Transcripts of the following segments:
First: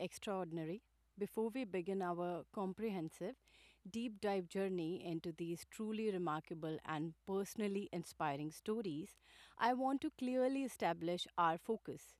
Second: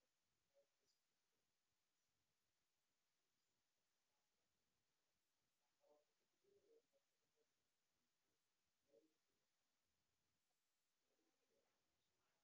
Extraordinary. Before we begin our comprehensive, deep dive journey into these truly remarkable and personally inspiring stories, I want to clearly establish our focus.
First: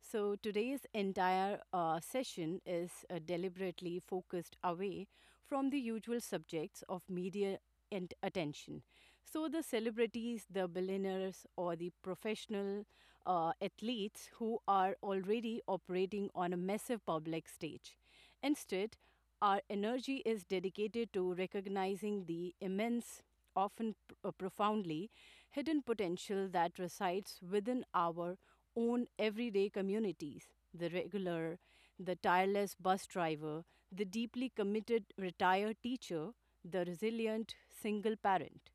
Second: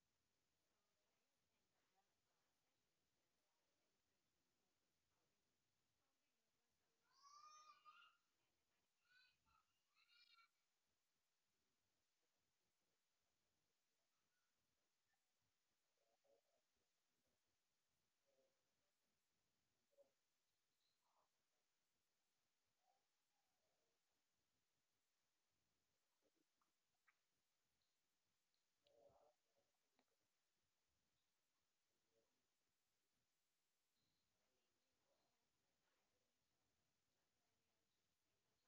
So, today's entire session is deliberately focused away from the usual subjects of media and attention. So, the celebrities, the billionaires, or the professional athletes who are already operating on a massive public stage. Instead, our energy is dedicated to recognizing the immense often profoundly hidden potential that resides within our own everyday communities the regular, the tireless bus driver, the deeply committed retired teacher, the resilient single parent.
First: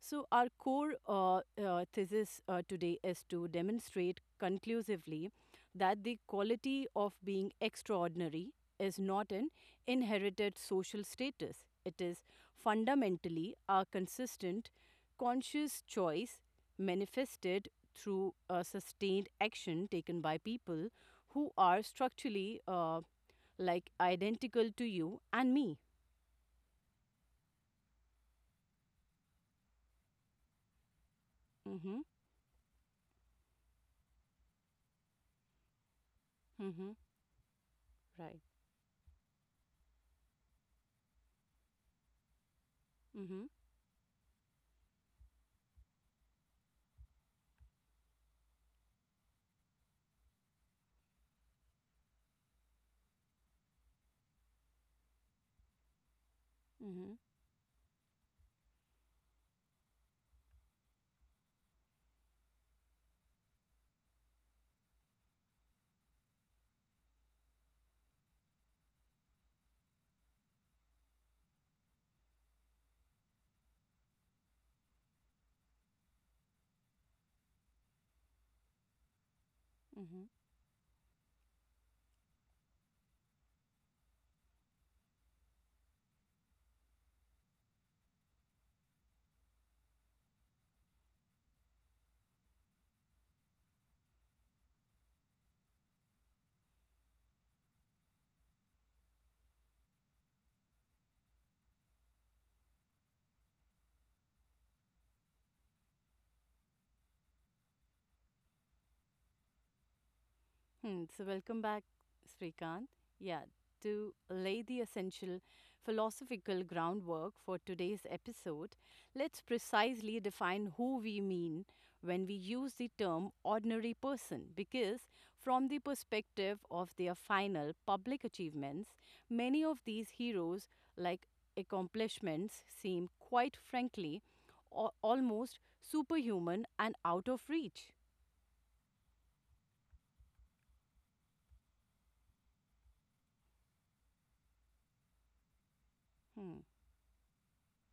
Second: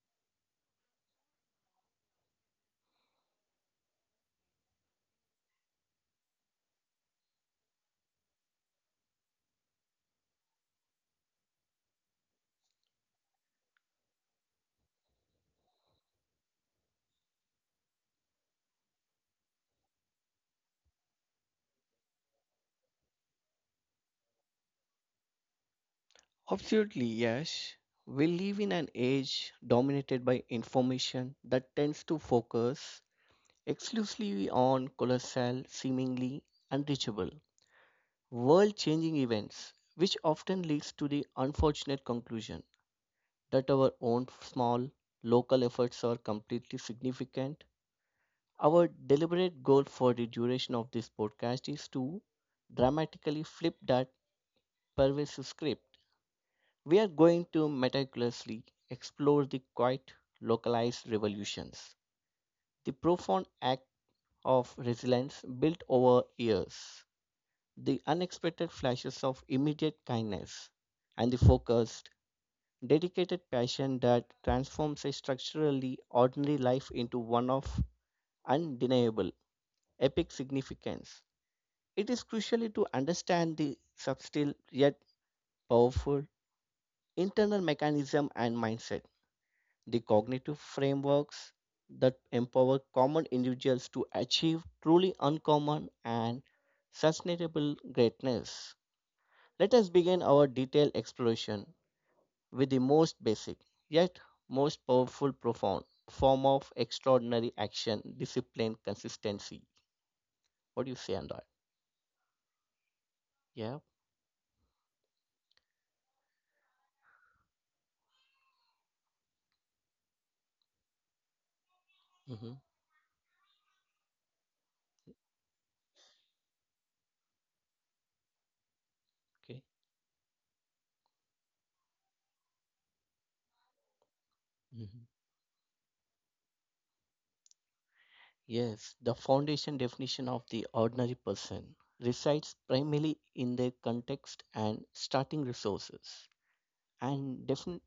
So, our core thesis today is to demonstrate conclusively that the quality of being extraordinary is not an inherited social status. It is fundamentally a consistent, conscious choice manifested through sustained action taken by people who are structurally like identical to you and me. Absolutely, yes. We live in an age dominated by information that Mm-hmm. tends to focus exclusively on colossal, seemingly Mm-hmm. unreachable, Right. world changing events, which often leads to the unfortunate conclusion Mm-hmm. that our own small, local efforts are completely significant. Our deliberate goal for the duration of this podcast is to dramatically flip that pervasive script. We are Mm-hmm. going to meticulously explore the quiet, localized revolutions, the profound act of resilience built over years, the unexpected flashes of immediate kindness, and the focused, dedicated passion that transforms a structurally ordinary life into one of undeniable, epic Mm-hmm. significance. It is crucially to understand the subtle yet powerful internal mechanism and mindset, the cognitive frameworks that empower common individuals to achieve truly uncommon and sustainable greatness. Let us begin our detailed exploration with the most basic, yet most powerful, profound form of extraordinary action discipline, consistency. What do you Hmm, say on so that? welcome back, Srikant. Yeah, Yeah. to lay the essential philosophical groundwork for today's episode, let's precisely define who we mean when we hmm use the term ordinary person, because from the perspective of their final public achievements, many Okay. of these heroes, like accomplishments, seem quite frankly Mm-hmm. almost superhuman and out of reach. Yes, the foundation definition of the ordinary person resides primarily in their context and starting resources, Hmm. and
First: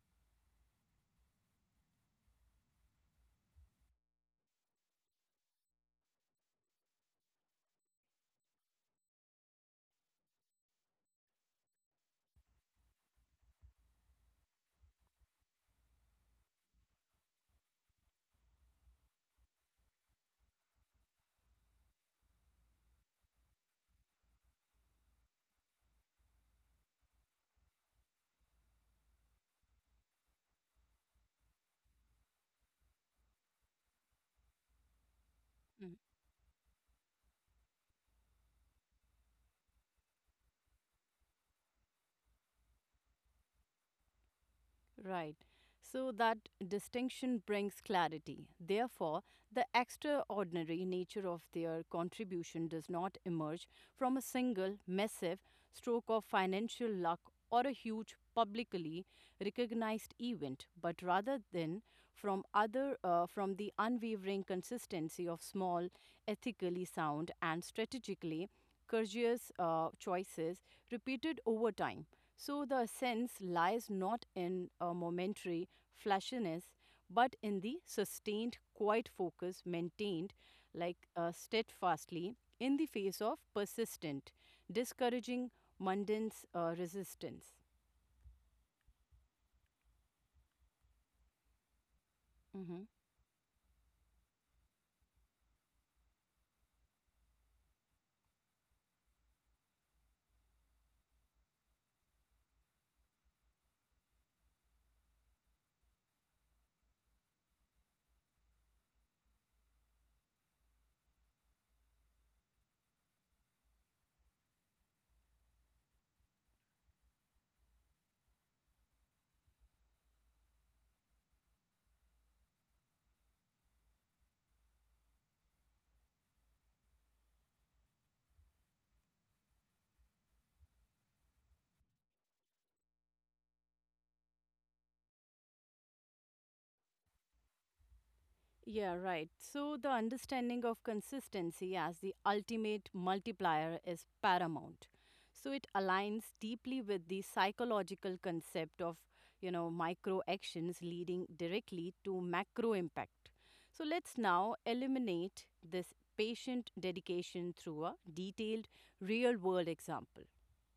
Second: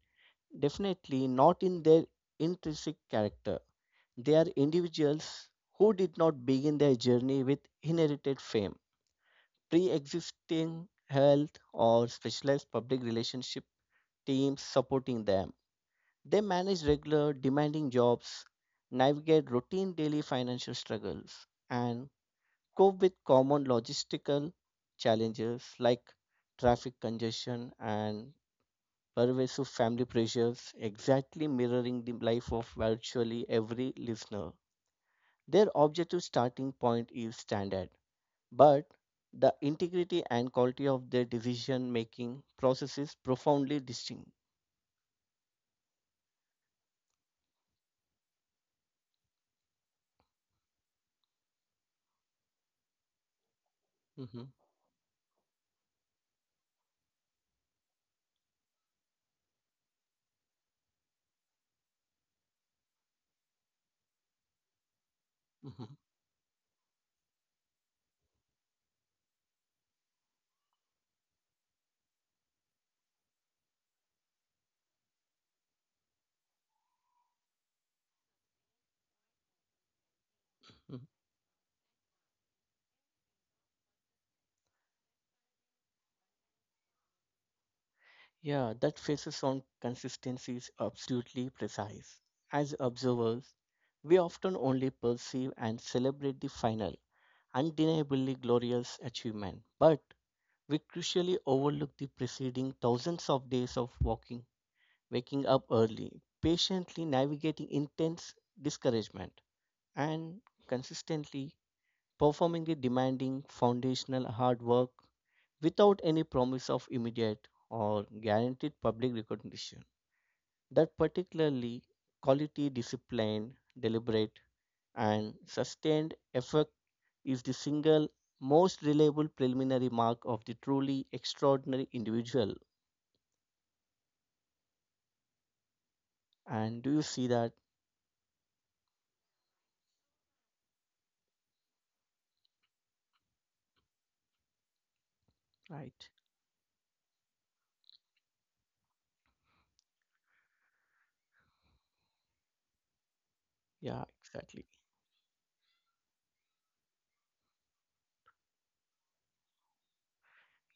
definitely not in their intrinsic character. They are individuals who did not begin their journey with inherited fame, pre existing health, or specialized public relationship teams supporting them. They manage regular, demanding jobs, navigate routine daily financial struggles, and cope with common logistical challenges like traffic congestion and pervasive family pressures, exactly mirroring the life of virtually every listener. Their Hmm. objective starting point is standard, but the integrity and quality of their decision making process is profoundly distinct. Right. So that distinction brings clarity. Therefore, the extraordinary nature of their contribution does not emerge from a Mhm, single massive stroke of financial luck or a huge publicly recognized event, but rather than from other from the unwavering consistency of mhm, small, mhm. ethically sound and strategically courageous choices repeated over time. So the sense lies not in a momentary flashiness, but in the sustained, quiet focus maintained steadfastly in the face of persistent, discouraging, mundane resistance. Yeah, that faces on consistency is absolutely precise. As Mhm. observers, we often only perceive and celebrate the final, undeniably glorious achievement, but we crucially overlook the preceding thousands of days of walking, waking up early, patiently navigating intense discouragement, and consistently performing the demanding foundational hard work without any promise of immediate or guaranteed public recognition, that particularly quality discipline, deliberate and sustained effort is the single most reliable preliminary mark of the truly extraordinary individual. And do you see that? Yeah, right. So, the understanding of consistency as the ultimate multiplier is paramount. So, it Right. aligns deeply with the psychological concept of, micro actions leading directly to macro impact. So, Yeah, let's now exactly. eliminate this patient dedication through a detailed real world example.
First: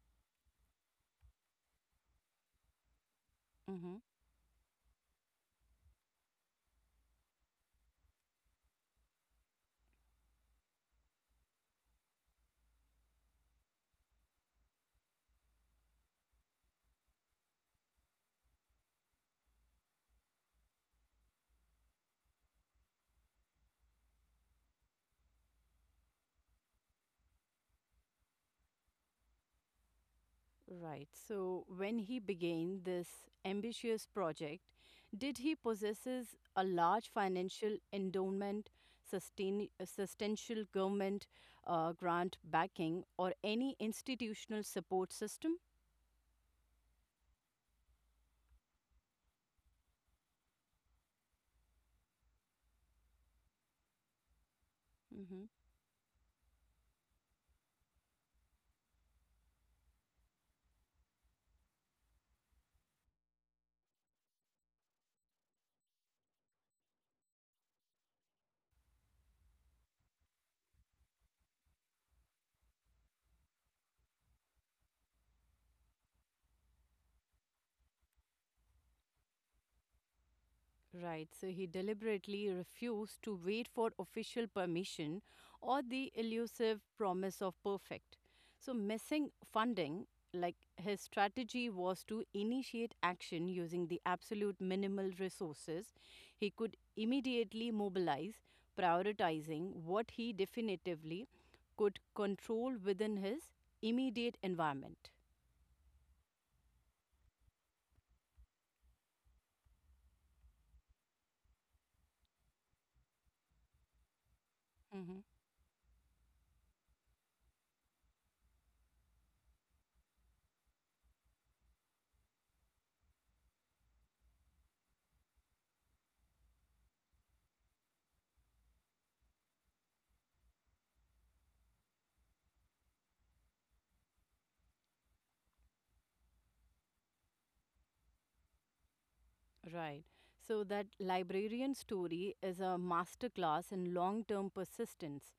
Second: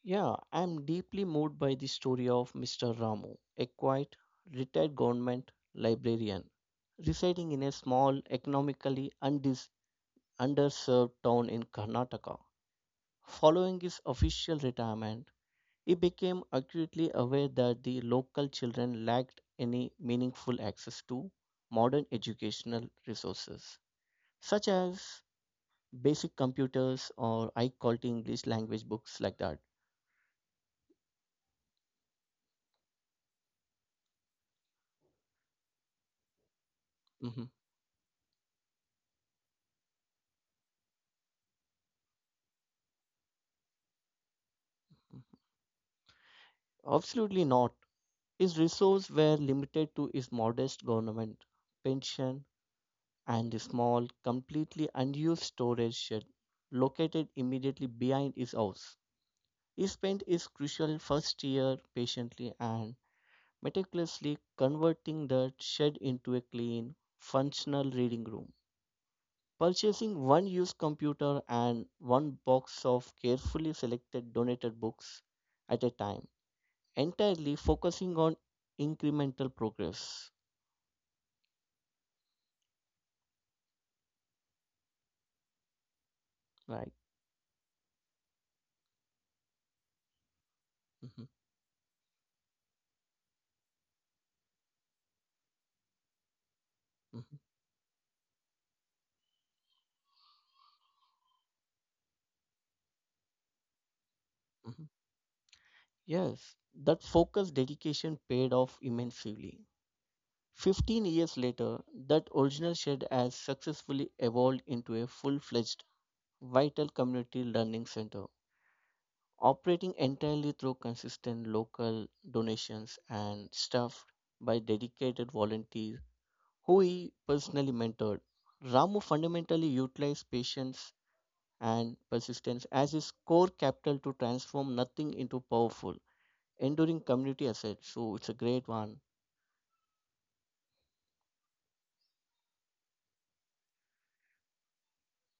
Yeah, I'm deeply moved by the story of Mr. Ramu, a Mm-hmm. quiet, retired government librarian residing in a small, economically underserved town in Karnataka. Following his official retirement, he became acutely aware that the local children lacked any meaningful access to modern educational resources, such as basic computers or high quality English language books like that. Right. So when he began this ambitious project, did he possesses a large Mhm. financial endowment, substantial government grant backing, or any institutional support system? Absolutely not. His resources were limited to his modest government pension and the small, completely unused Mhm. storage shed located immediately behind his house. He spent his crucial first year patiently and meticulously converting the shed into a clean, functional reading room, purchasing one used computer and one box of carefully selected donated books at a time, entirely focusing on incremental progress. Right, so he deliberately refused to wait for official permission or the elusive Right. promise of perfect. So, missing funding, like his hmm strategy was to initiate action using the absolute minimal resources he could hmm immediately mobilize, prioritizing what he definitively could control within his immediate hmm environment. Yes, that focused dedication paid off immensely. 15 years later, that original shed has successfully evolved into a Mm-hmm. full fledged, vital community learning center operating entirely through consistent local donations and staffed by dedicated volunteers who he personally mentored. Ramu fundamentally utilized patience and persistence as his core capital to transform nothing into powerful, enduring community asset. So it's a great one. Right. So that librarian story is a masterclass in long term persistence.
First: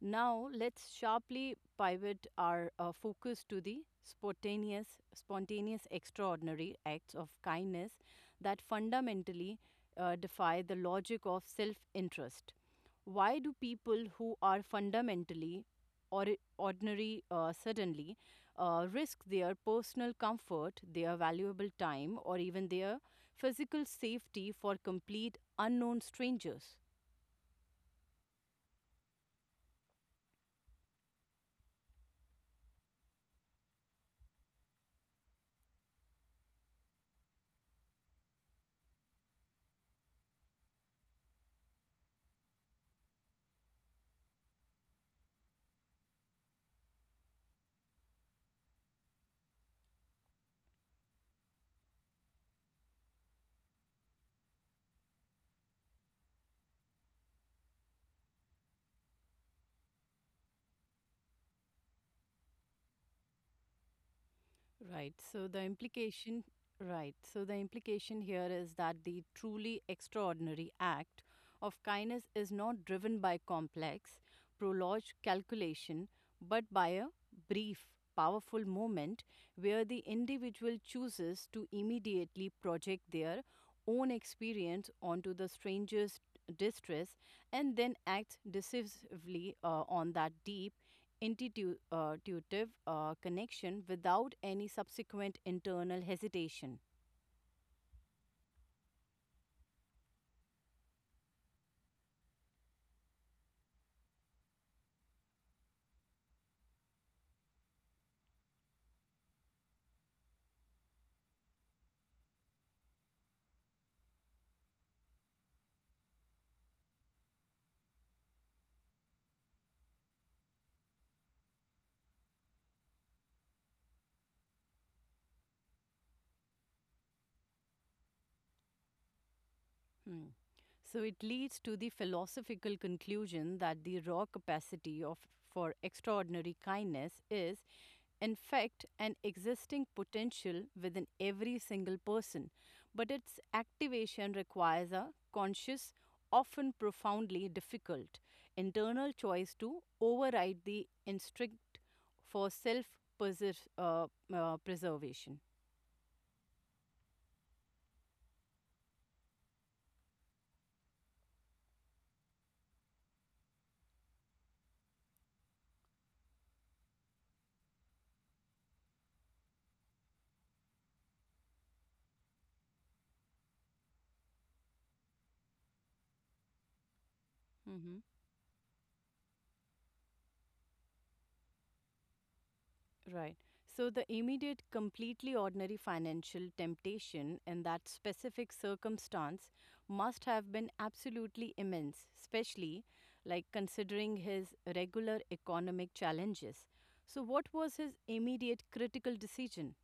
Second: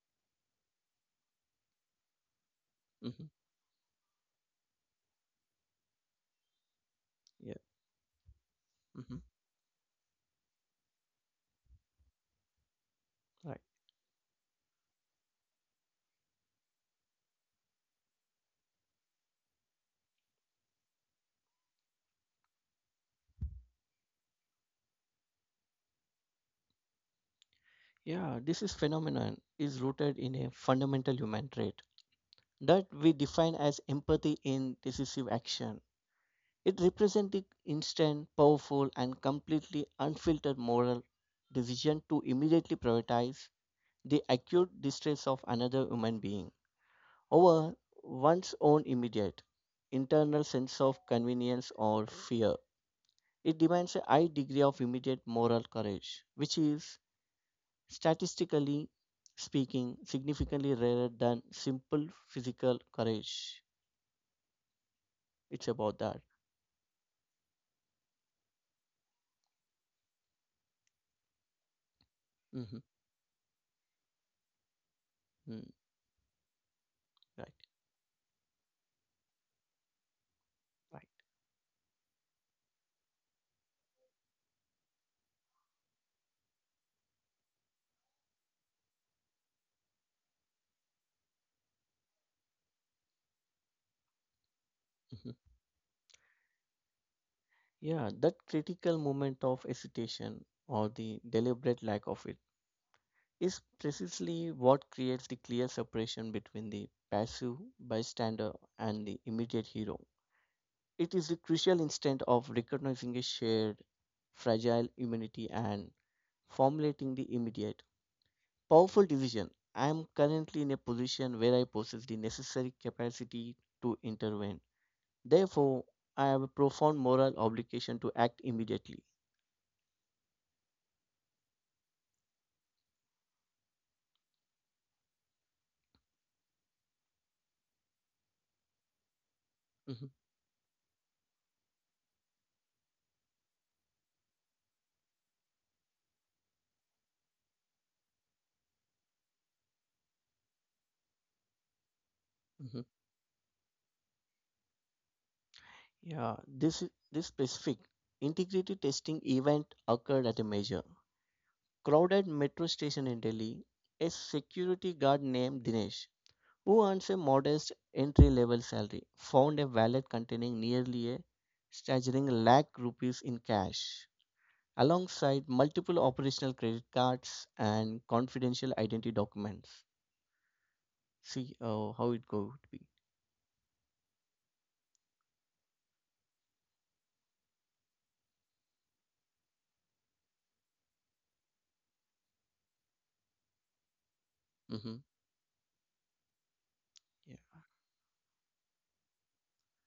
Now let's sharply pivot our hmm focus to the spontaneous, extraordinary acts of Yeah. kindness that hmm fundamentally defy the logic of self interest. Why do Right. people who are fundamentally or ordinary suddenly risk their personal comfort, their valuable time, or even their physical safety for complete unknown strangers. Yeah. This is phenomenon is rooted in a fundamental human trait that we define as empathy in decisive action. It represented instant, powerful, and completely unfiltered moral decision to immediately prioritize the acute distress of another human being over one's own immediate internal sense of convenience or fear. It demands a high degree of immediate moral courage, which is statistically speaking significantly rarer than simple physical courage. Right. So the It's about that. implication, right. So the implication here is that the truly extraordinary act of kindness is hmm not driven by complex, prolonged calculation, but by a right, brief, powerful moment where the individual right. chooses to immediately project their own experience onto the stranger's distress and then acts decisively on that deep intuitive connection without any Mhm. subsequent internal hesitation. Yeah, that critical moment of hesitation or the deliberate lack of it is precisely what creates the clear separation between the passive bystander and the immediate hero. It is the crucial instant of recognizing a shared fragile humanity and formulating the immediate powerful decision. I am currently in a position where I possess the necessary capacity to intervene. Therefore, I have a profound moral obligation to act immediately. Hmm. So it leads to the philosophical conclusion that the raw capacity of for extraordinary kindness is in fact, an existing Mhm, potential within every single person, but its activation requires a conscious, often profoundly difficult, internal choice to override the instinct for mhm. self uh, preservation. Yeah, this specific integrated testing event occurred at a major crowded metro station in Delhi. A security guard named Dinesh, who earns a modest entry-level salary, found a wallet containing nearly a staggering lakh rupees in cash, alongside multiple operational credit cards Mm-hmm. and confidential identity documents. See how it could be. Right. So the immediate, completely ordinary financial temptation in that specific circumstance must have been absolutely immense, especially like considering his hmm regular economic challenges. So, what was his immediate critical decision?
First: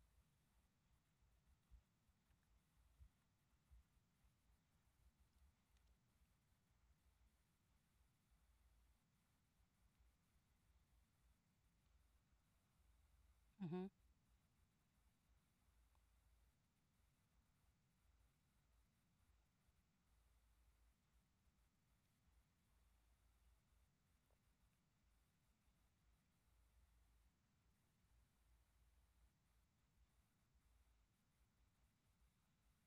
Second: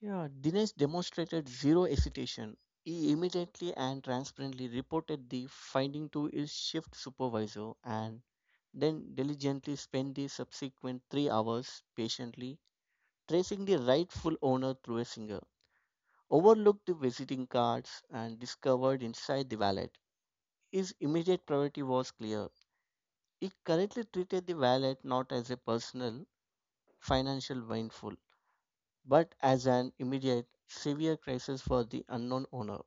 Yeah, Dinesh demonstrated zero hesitation. He immediately and transparently reported the finding to his shift supervisor and then diligently spent the subsequent 3 hours patiently tracing the Hmm. rightful owner through a singer, overlooked the visiting cards, and discovered inside the wallet. His immediate priority was clear. He correctly treated the wallet not as a personal financial windfall, but as an immediate severe crisis for the unknown owner.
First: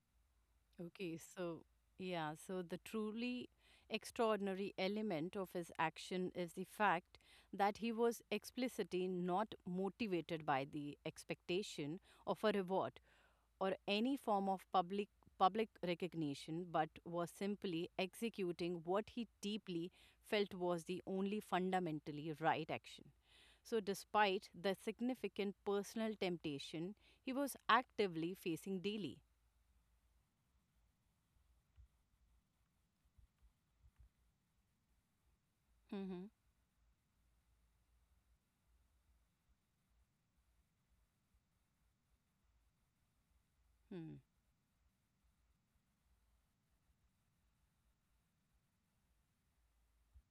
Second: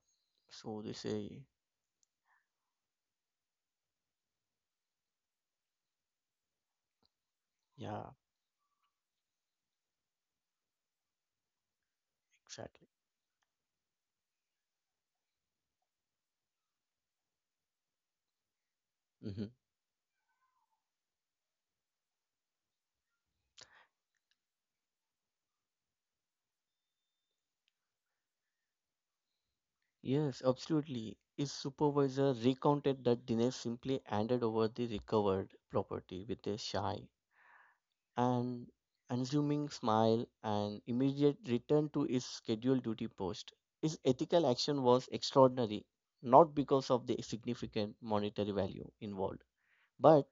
So they Okay, say, so yeah, so the truly extraordinary element of his action is the fact that he yeah, was explicitly not motivated by the expectation of a exactly. reward, or any form of public recognition but was simply executing what he hmm deeply felt was the only fundamentally right action so despite the significant personal temptation he was actively facing daily. Yes, absolutely. His supervisor recounted that Dinesh simply handed over the recovered Hmm. property with a shy and unassuming smile and immediate return to his scheduled duty post. His Hmm. ethical action was extraordinary, not because of the significant monetary value involved, but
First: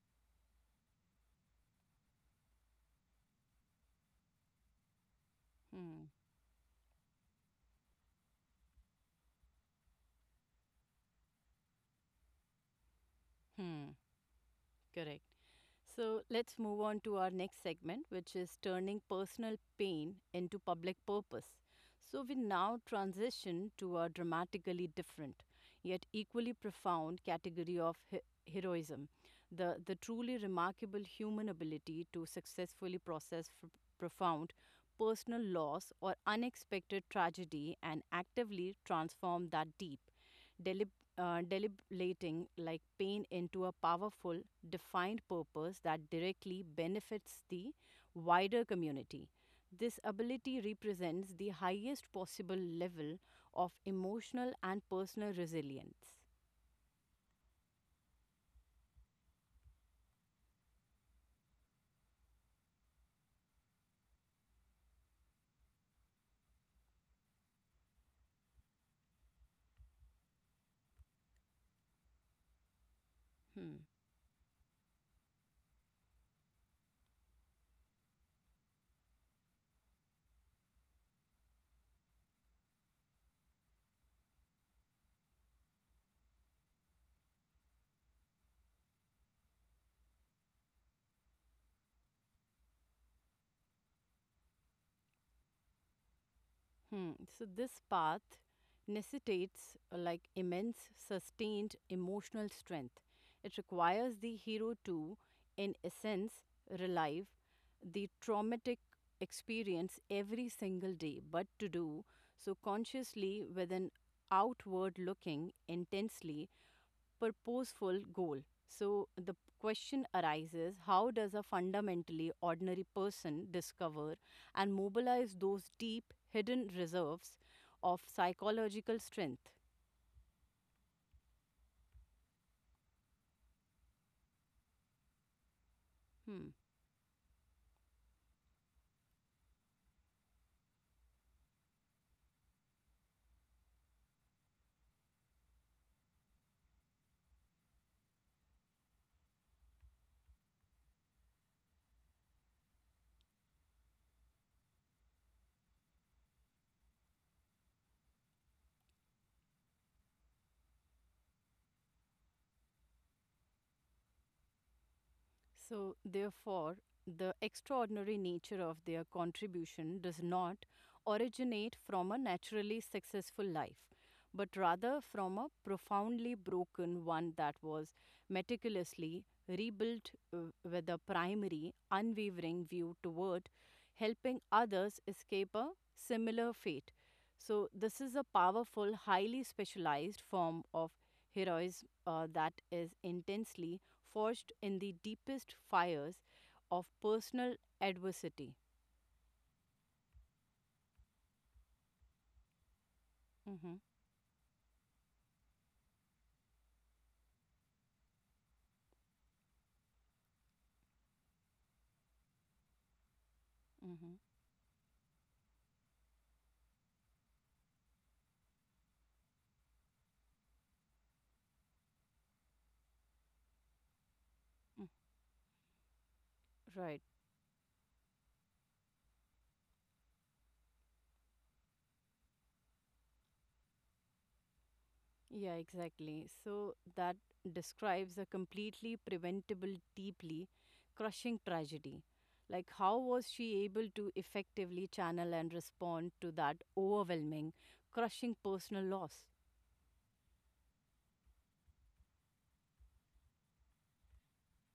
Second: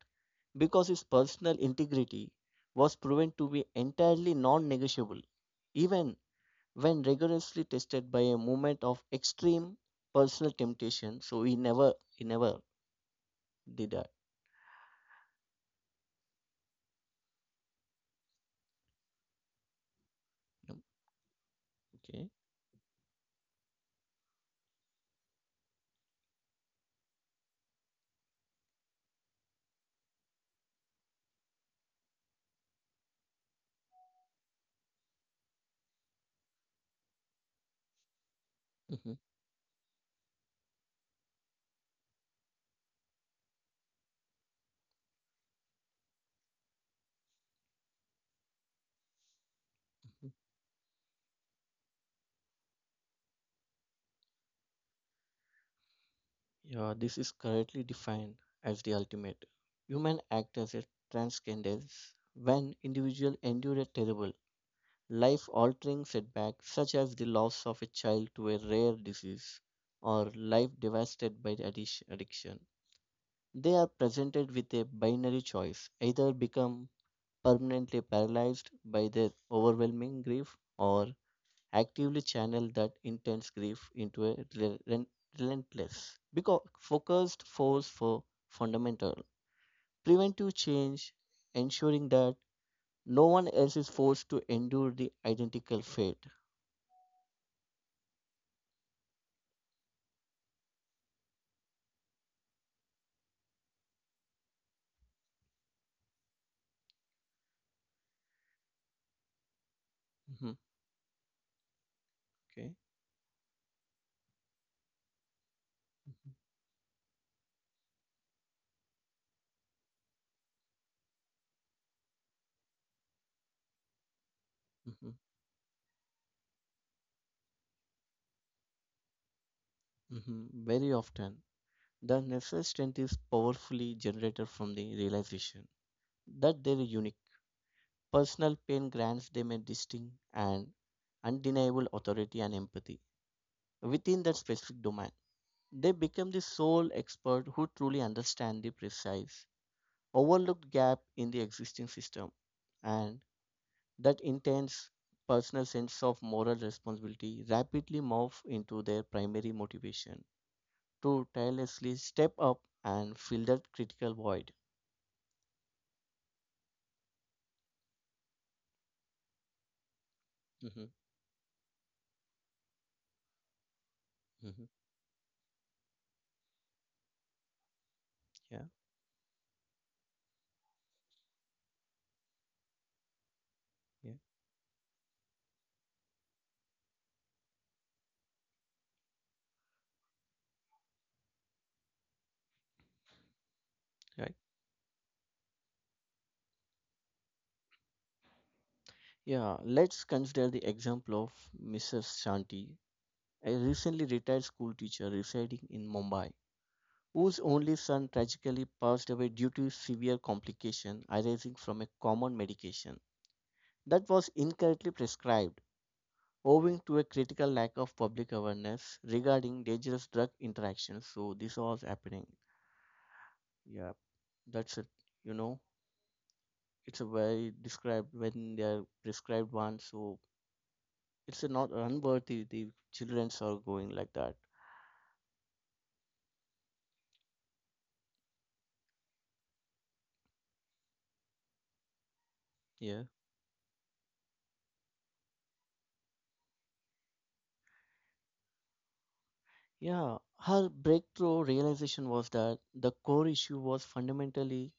because his personal integrity was proven to be entirely non negotiable, Hmm. even when rigorously tested by a moment of extreme personal temptation. So he never did Hmm. that. Correct. So let's move on to our next segment, which is turning personal pain into Um, public purpose. So Okay. we now transition to a dramatically different, yet equally profound category of heroism the truly remarkable human ability to successfully process profound personal loss or unexpected tragedy and actively hmm transform that deep deliberating like pain into a powerful defined purpose that directly benefits the wider community. This ability represents the highest possible level of emotional and personal resilience. Yeah, this is correctly defined as the ultimate human act, as a transcendence. When individual endure a terrible, life-altering setback such as the loss of a child to a rare disease or life devastated by the addiction, they Hmm. are presented with a binary choice: either become permanently paralyzed by their overwhelming grief or actively channel that intense grief into a relentless, because focused force for fundamental preventive change, ensuring that no one else is forced to endure the identical fate. Hmm. So this path necessitates like immense sustained emotional strength. It requires the hero to, in essence, relive the traumatic experience every Mhm, single day, but to do so Okay. consciously with an outward looking intensely purposeful goal. So the question arises how does a fundamentally ordinary person discover and hmm mobilize those deep hidden reserves of psychological strength? hmm Very often, the necessary strength is powerfully generated from the realization Hmm. that their uniqueness personal pain grants them a distinct and undeniable authority and empathy within that specific domain. They become the sole expert who truly understand the precise, overlooked gap in the existing system, and that intense personal sense of moral responsibility rapidly morph into their primary motivation to tirelessly step up and fill that critical void. So, therefore, the extraordinary nature of their contribution does not hmm originate from a naturally successful life, but hmm rather from a profoundly broken one that was Yeah, meticulously rebuilt with a primary, unwavering view toward yeah, helping others escape a similar fate. So, this is a powerful, highly specialized form of heroism that is intensely right. forged in the deepest fires of personal adversity. Yeah, let's consider the example of Mrs. Shanti, a Mm-hmm, recently retired school teacher residing in Mumbai, whose only son tragically passed away due to severe complication arising from a common medication that mm-hmm, was incorrectly prescribed, owing to a critical lack of public awareness regarding dangerous drug interactions. So this was happening. Yeah, that's it. mm. You know, it's Right. a very described when they are prescribed one, so it's not unworthy the childrens are going like that. Yeah, exactly. So that describes a completely preventable, deeply crushing tragedy. Like, yeah how was she able to effectively channel and respond to that overwhelming, crushing personal loss? yeah Her breakthrough realization was that the core issue was fundamentally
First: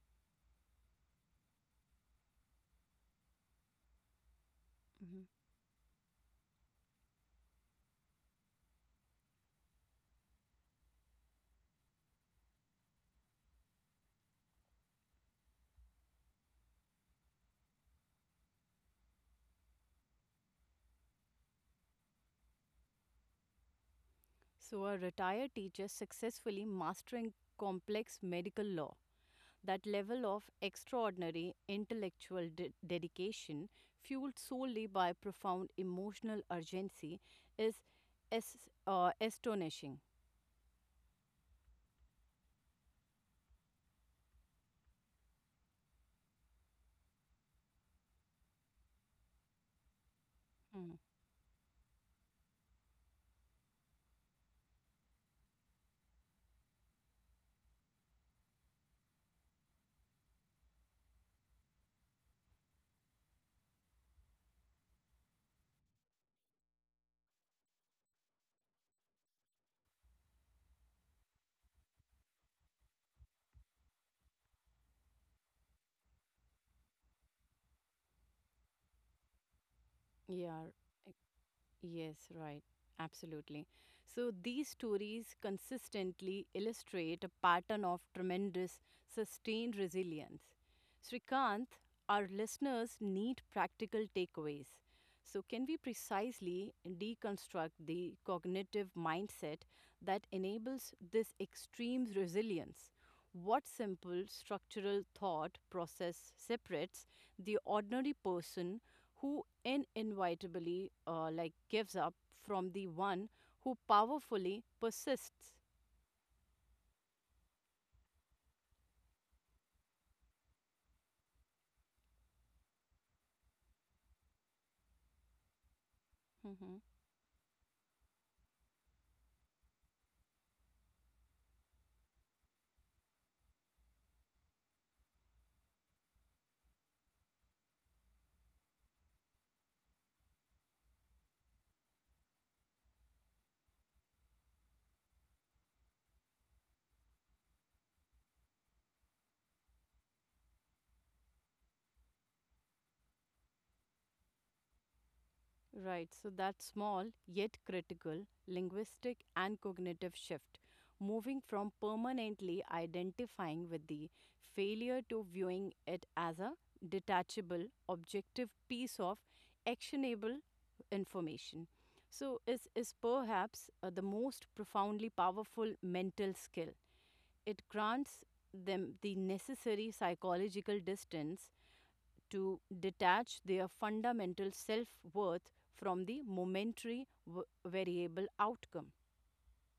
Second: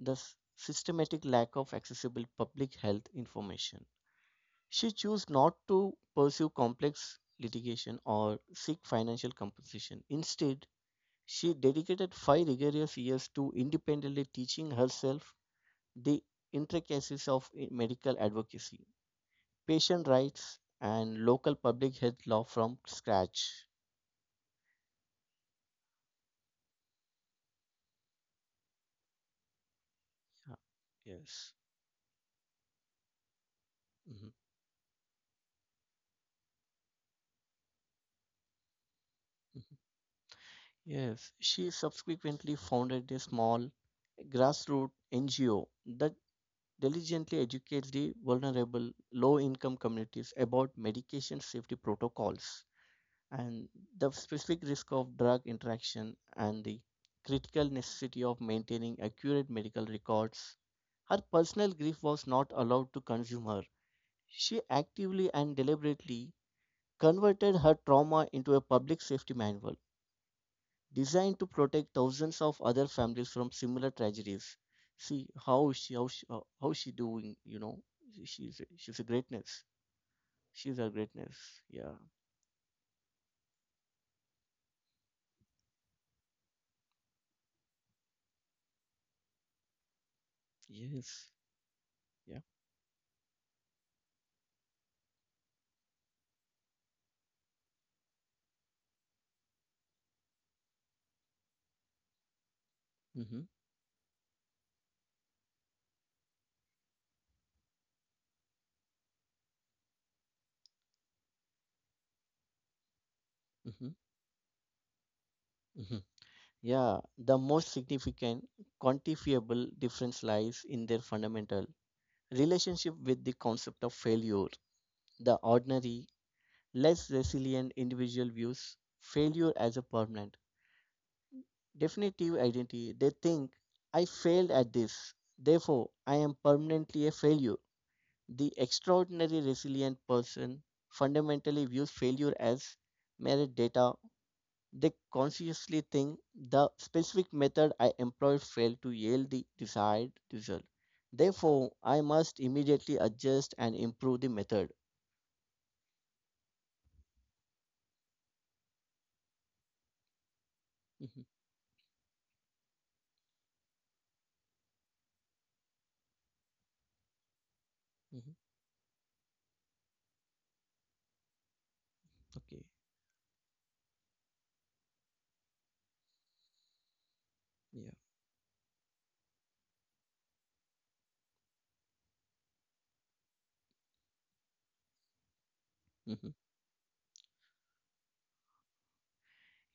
the systematic lack of accessible public health information. She Mhm. chose not to pursue complex litigation or seek financial compensation. Instead, she dedicated 5 rigorous years to independently teaching herself the intricacies of medical advocacy, patient rights and local public health law from scratch. So, a retired teacher successfully mastering complex medical law. That level of Yeah, yes. extraordinary intellectual dedication, Mhm, fueled solely by profound emotional urgency, is mhm. astonishing. Yes, she subsequently founded a small grassroots NGO that diligently educates the vulnerable low income communities about Mm, medication safety protocols and the specific risk of drug interaction and the critical necessity of maintaining accurate medical records. Her personal grief was not allowed to consume her. She actively and deliberately converted her trauma into a public safety manual designed to protect thousands of other families from similar tragedies. See how she how she, how she doing, you know. She's a greatness. yeah, She's a e- greatness. Yeah. yes, right. Absolutely. So these stories consistently illustrate a pattern of tremendous sustained resilience. Yes. Srikanth, our Yeah. listeners need practical takeaways. So, can we precisely deconstruct the cognitive mindset that enables this extreme resilience? Mhm. What simple structural thought process separates the ordinary person who inevitably like gives up from the one who Mhm. powerfully persists? Mhm. Yeah, the most significant quantifiable difference lies in their fundamental relationship with the concept of failure. The ordinary, Mhm. less resilient individual views failure as a permanent, definitive identity. They think, I failed at this, therefore I am permanently a failure. The extraordinary resilient person fundamentally views failure as mere data. They consciously think the specific method I employed failed to yield the desired result. Therefore, I must immediately adjust and improve the method. Right, so that small yet critical linguistic and cognitive shift, Mhm, moving from permanently identifying with the failure to viewing it as a detachable, mhm. objective piece of actionable information. So Okay. is perhaps the most profoundly powerful mental skill. It Yeah. grants them the necessary psychological distance to detach their fundamental self worth from the Mhm. momentary variable outcome.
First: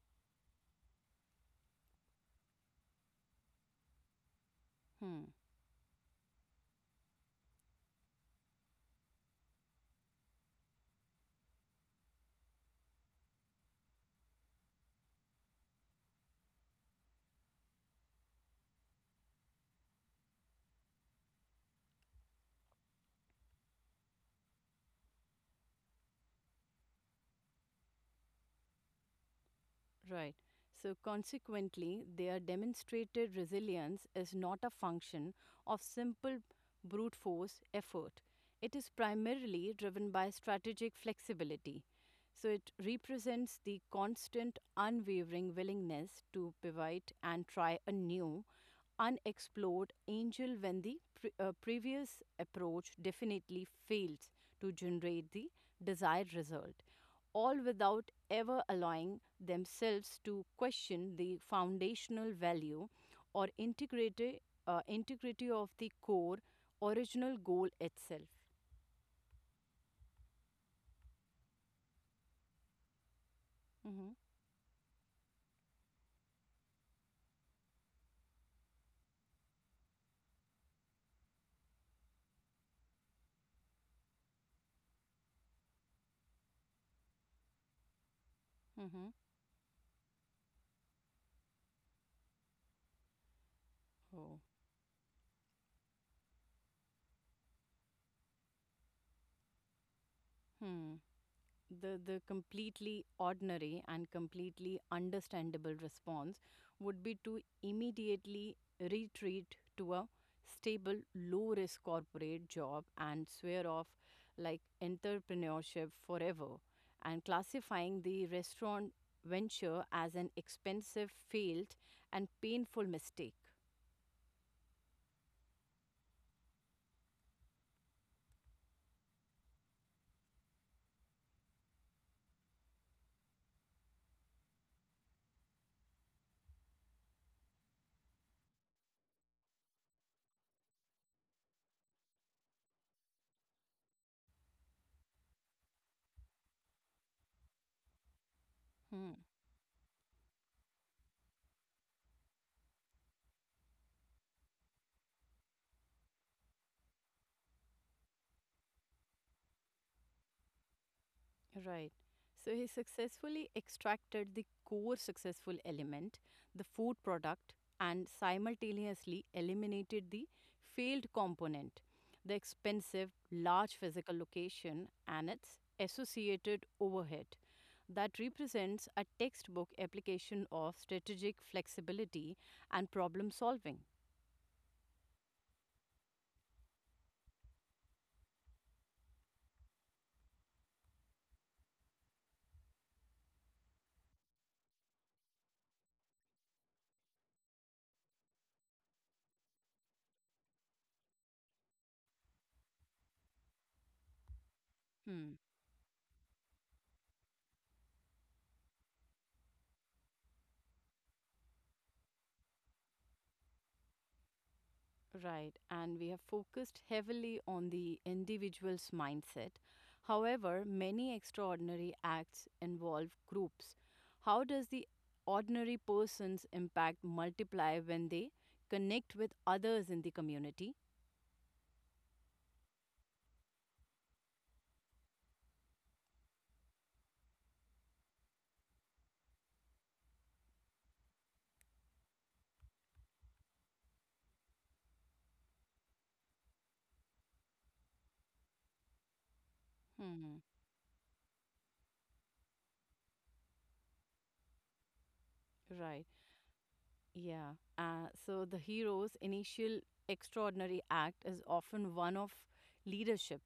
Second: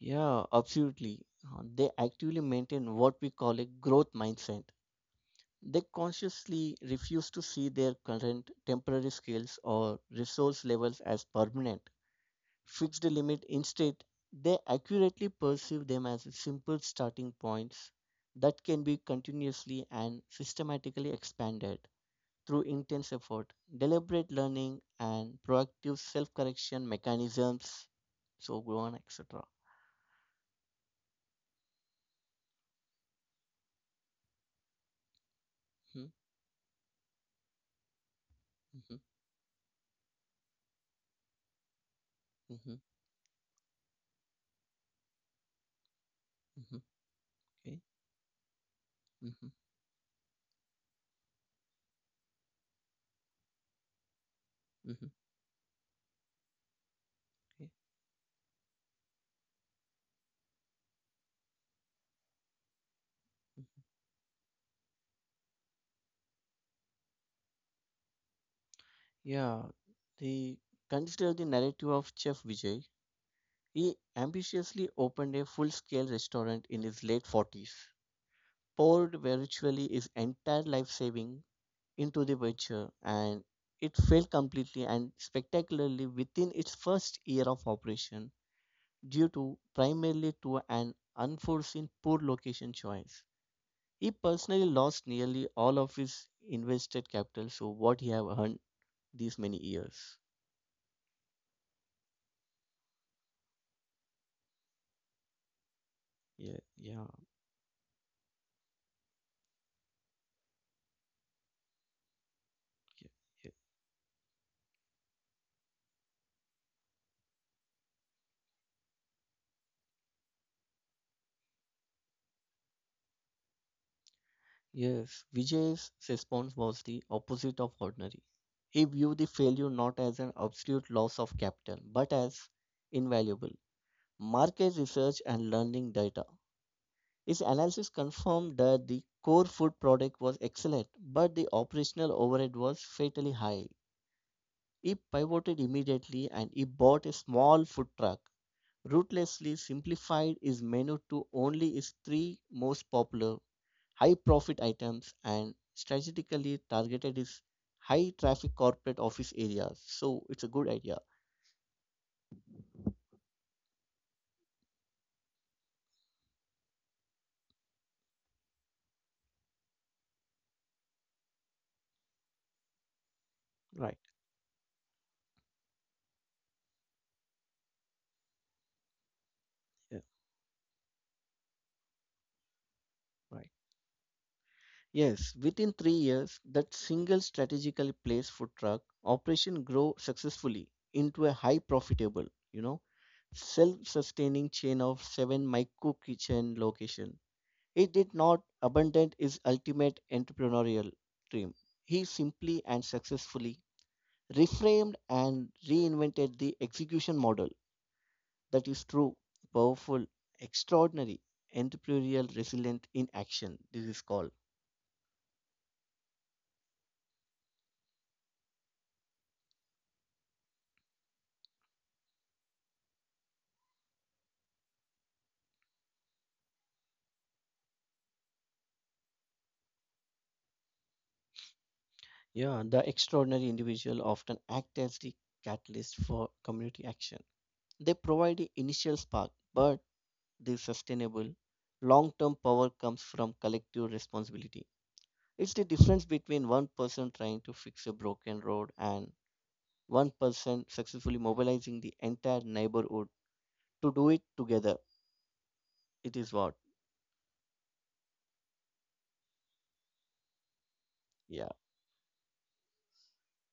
Yeah, absolutely. They actively maintain what we call a growth mindset. Hmm. They consciously refuse to see their current temporary skills or resource levels as permanent, fixed limit. Instead, they accurately perceive them as simple starting points that can be continuously and systematically expanded through intense effort, deliberate learning, and proactive self correction mechanisms. So, go on, etc. Right. So, consequently, their demonstrated resilience is not a function of hmm simple brute force effort. It is mhm, primarily driven by strategic flexibility. So, it mhm. represents the constant, unwavering willingness to Mhm, pivot and Okay. try a new, Mhm, unexplored angel when the previous approach definitely fails to mhm, generate the desired result all Okay. without ever allowing themselves to question the foundational value or Mhm. Integrity of the core original goal itself. Yeah, the consider the narrative of Chef Vijay. He Mm-hmm. ambitiously opened a full-scale restaurant in his late 40s, poured virtually his entire life saving into the venture, and it failed completely and spectacularly within its first year of operation Mm-hmm. due to primarily to an unforeseen poor location choice. He Oh. personally lost nearly all of his invested capital, so what he have earned these many years. Hmm. The completely ordinary and completely understandable response Yeah, would yeah, be to immediately retreat to a stable low risk corporate job yeah, and yeah. swear off like entrepreneurship forever and classifying the restaurant venture as an expensive failed and painful mistake. Yes, Vijay's response was the opposite of ordinary. He viewed the failure not as an absolute loss of capital, but as invaluable market research and learning data. His analysis confirmed that the core food product was excellent, but the operational overhead was fatally high. He pivoted immediately and he bought a small food truck, Hmm. ruthlessly simplified his menu to only his three most popular high profit items, and strategically targeted his high traffic corporate office areas. So it's a good idea. Right. So he successfully extracted the core successful element, the food product, and simultaneously eliminated the failed component, the expensive, large Right. physical location and its associated overhead. That represents a textbook Yeah. application of strategic flexibility and problem Right. solving. Yes, within 3 years, that single strategically placed food truck operation grew successfully into a high profitable, you know, self-sustaining chain of seven micro kitchen location. He did not abandon his ultimate entrepreneurial dream. He simply and successfully reframed Hmm. and reinvented the execution model that is true, powerful, extraordinary, entrepreneurial, resilient in action. This is called. Right, and we have focused heavily on the individual's mindset. However, many extraordinary acts involve groups. How does the ordinary person's impact multiply when they connect with others in the community? Yeah, the extraordinary individual often act as the catalyst for community action. They provide the initial spark, but the sustainable long term power comes from collective responsibility. It's the difference between one person trying to fix a broken road and one Hmm. person successfully mobilizing the entire neighborhood to do it together. Right. It is what? Yeah. So the hero's initial extraordinary act is Yeah, often one of leadership,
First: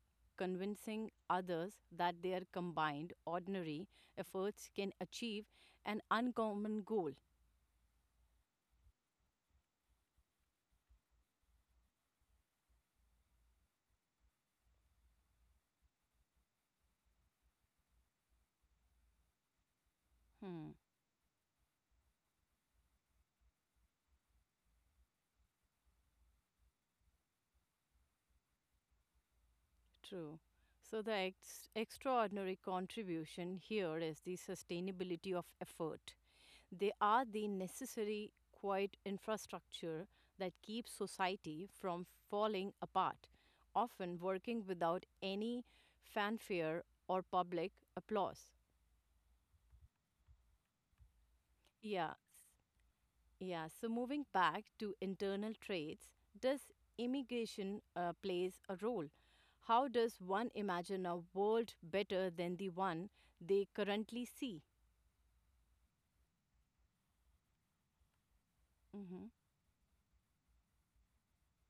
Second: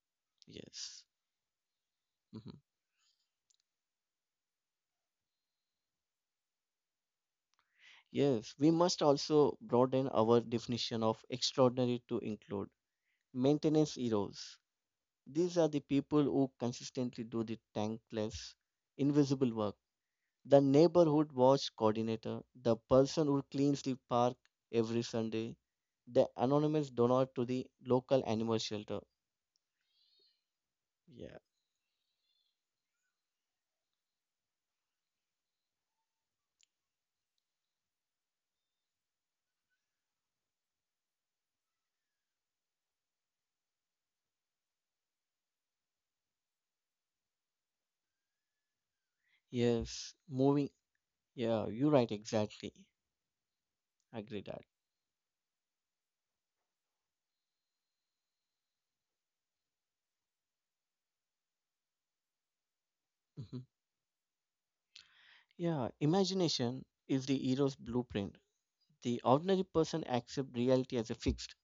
yes. convincing others that their Mhm. combined ordinary efforts can achieve an uncommon goal. Yes, we must also broaden our definition of extraordinary to include maintenance heroes. These are the people who consistently do the thankless, invisible work, the Hmm, neighborhood watch coordinator, the person who cleans the park every Sunday, the anonymous donor to the local animal shelter. true. So the Yeah. Extraordinary contribution here is the sustainability of effort. They are the necessary quiet infrastructure that keeps society from falling apart, often working without any fanfare or public applause. Yes. Moving. Yeah, you're right. Yeah, Exactly. yeah. So moving Agree that. back to internal traits, does immigration plays a role? How does one imagine a world better than the one Mhm. they currently see? Yeah. Imagination is the hero's blueprint. Mm-hmm. The ordinary person accepts reality as a fixed.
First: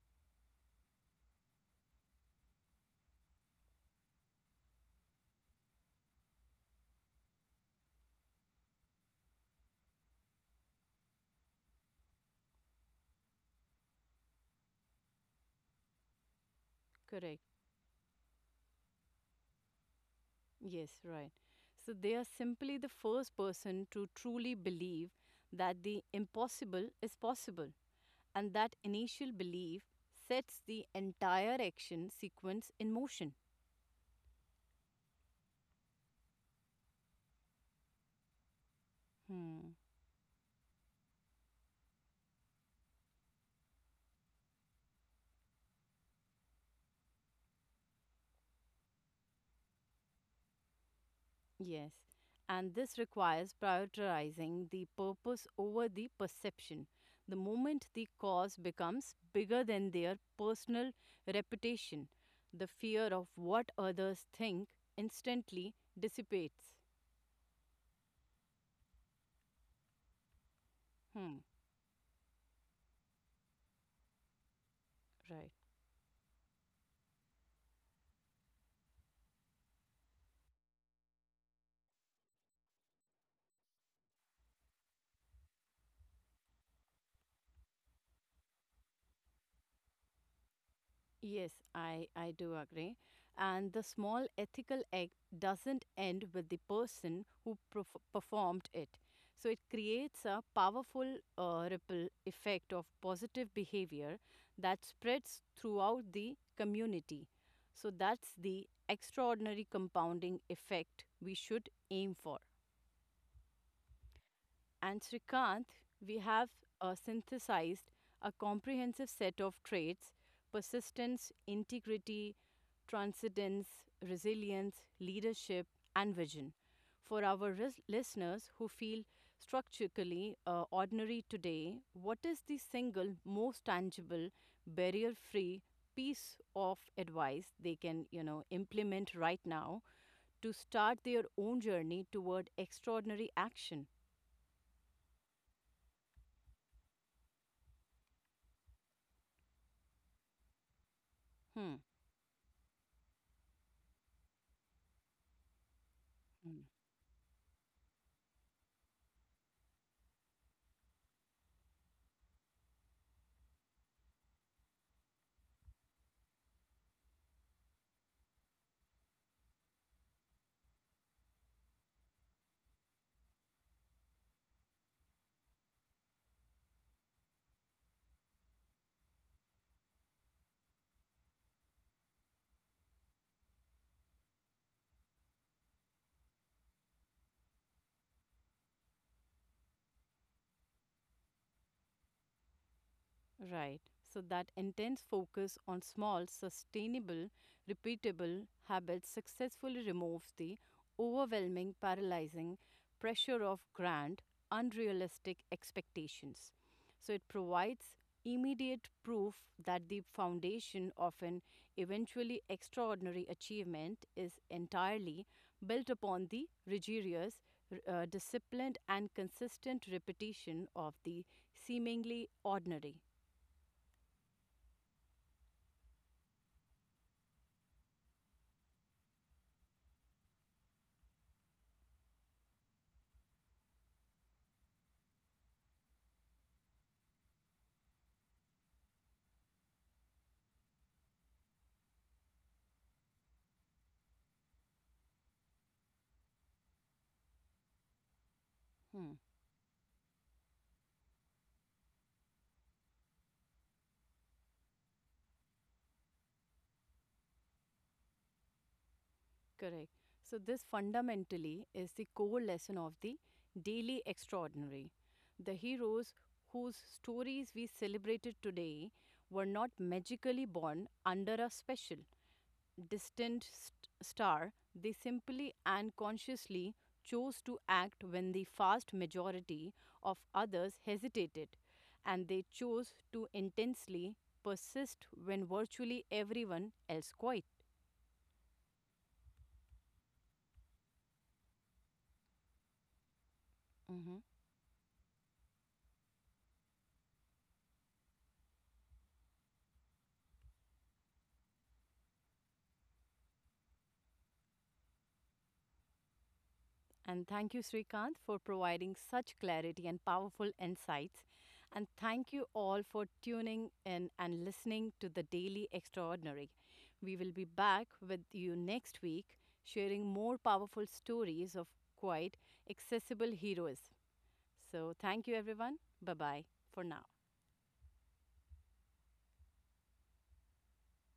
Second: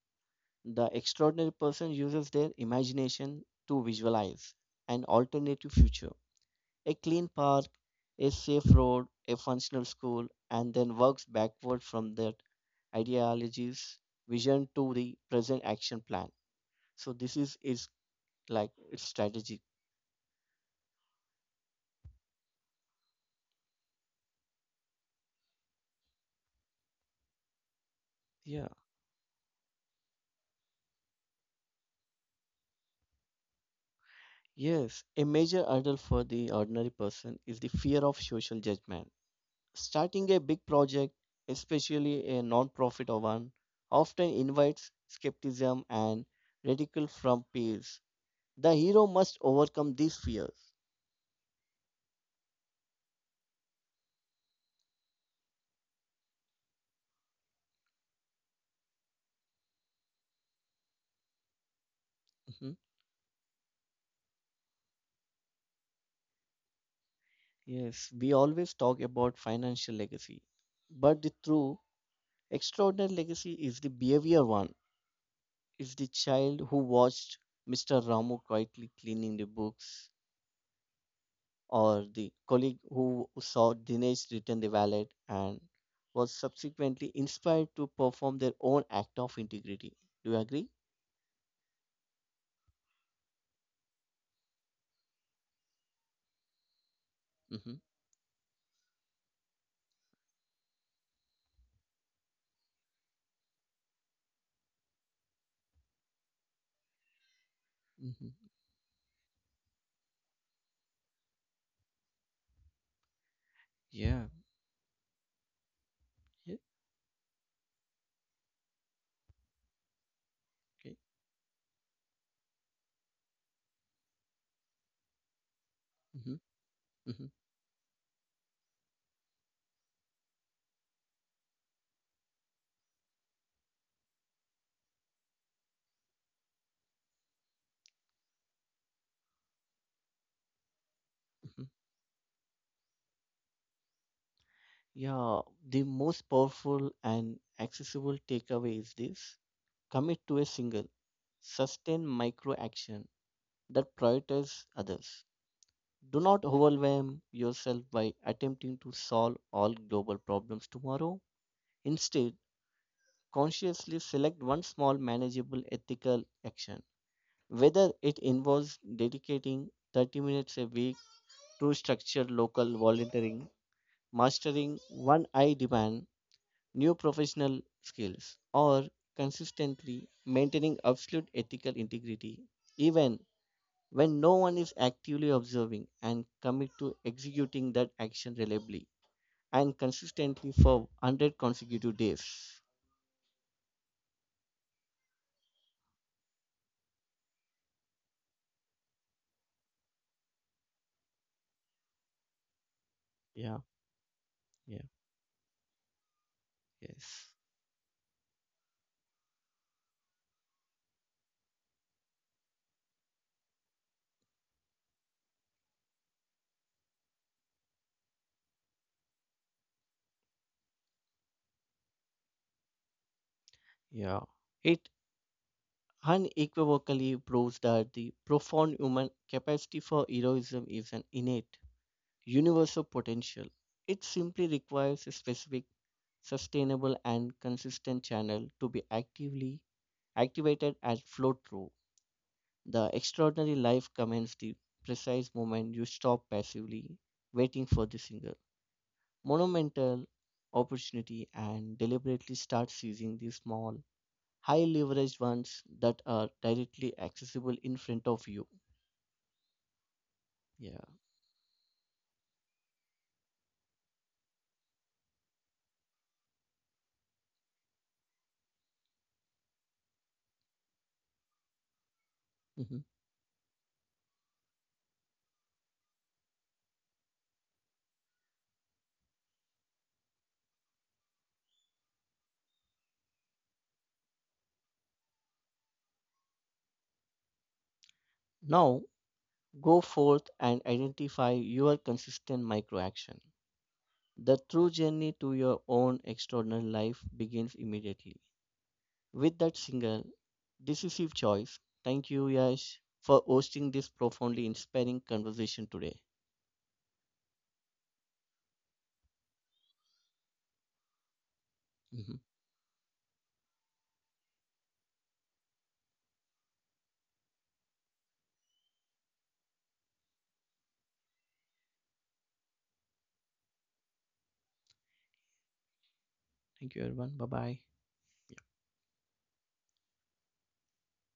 The extraordinary person uses their imagination to visualize an alternative future. A clean park, a safe road, a functional school, and then works backward from that ideology's vision to the present action plan. So this Correct. is is like its strategy. Yes, right. So they are simply the first person to truly believe that the impossible is possible. And Yeah. that initial belief sets the entire action sequence in motion. Yes. A major hurdle for the ordinary person is the fear of social judgment. Hmm. Starting a big project, especially a non-profit one, often invites skepticism and ridicule from peers. The hero must overcome these fears. Yes. And this requires prioritizing the purpose over the perception. The moment the cause becomes bigger than their personal reputation, the fear of what others think instantly dissipates. Yes, we always talk about financial legacy, but the Hmm. true extraordinary legacy is the behavior one. Right. Is the child who watched Mr. Ramu quietly cleaning the books, or the colleague who saw Dinesh return the wallet and was subsequently inspired to perform their own act of integrity. Do you agree? Yes, I do agree. And the small ethical act doesn't end with the person who Mm-hmm. Performed it. So it creates a powerful ripple effect of positive behavior that spreads throughout the community. So that's Mm-hmm. the extraordinary compounding effect we should aim for. Yeah. And Srikanth, we have Yeah. Synthesized a comprehensive set of traits Okay. persistence, integrity, transcendence, resilience, leadership, and Mm-hmm. vision. For Mm-hmm. our listeners who feel structurally ordinary today, what is the single most tangible, barrier free piece of advice they can, implement right now to start their own Mm-hmm. journey toward extraordinary action? Yeah, the most powerful and accessible takeaway is this. Commit to a single, Hmm. sustained micro action that prioritizes others. Do not Hmm. overwhelm yourself by attempting to solve all global problems tomorrow. Instead, consciously select one small manageable ethical action, whether it involves dedicating 30 minutes a week to structured local volunteering, mastering one eye demand, new professional skills, or consistently maintaining absolute ethical integrity even when no one is actively observing, and commit to executing that action reliably and consistently for 100 consecutive days. Right. So that intense focus on small, sustainable, repeatable habits successfully removes the overwhelming, paralyzing pressure of Yeah, grand, yeah, unrealistic expectations. So it yes, provides immediate proof that the foundation of an eventually extraordinary achievement is entirely built upon the rigorous, disciplined, and consistent repetition of the seemingly ordinary. yeah. It unequivocally proves that the profound human capacity for heroism is an innate, universal potential. It simply requires a specific, sustainable, and consistent channel to be actively activated and flow through. The extraordinary life commenced the precise moment you stop passively waiting for the single Hmm, monumental opportunity and deliberately start seizing the small, high leveraged ones that are directly accessible in front of you. correct. So, this Yeah. fundamentally is the core lesson of the Daily Extraordinary. The heroes whose stories we celebrated today were not magically born under a special, Mhm. distant star. They simply and consciously chose to act when the vast majority of others hesitated, and they chose to intensely persist when virtually everyone else quit. Now go forth and identify your consistent micro action. The true journey to your own extraordinary life begins immediately with that single decisive choice. Thank you, Yash, for hosting this profoundly inspiring conversation today. And thank you, Srikanth, for providing such clarity and powerful insights. And Mhm. thank you all for tuning in and listening to the Daily Extraordinary. We will be back with you next week, sharing more powerful stories of quite accessible heroes. So, thank you, everyone. Bye bye Thank you, for now. everyone. Bye bye.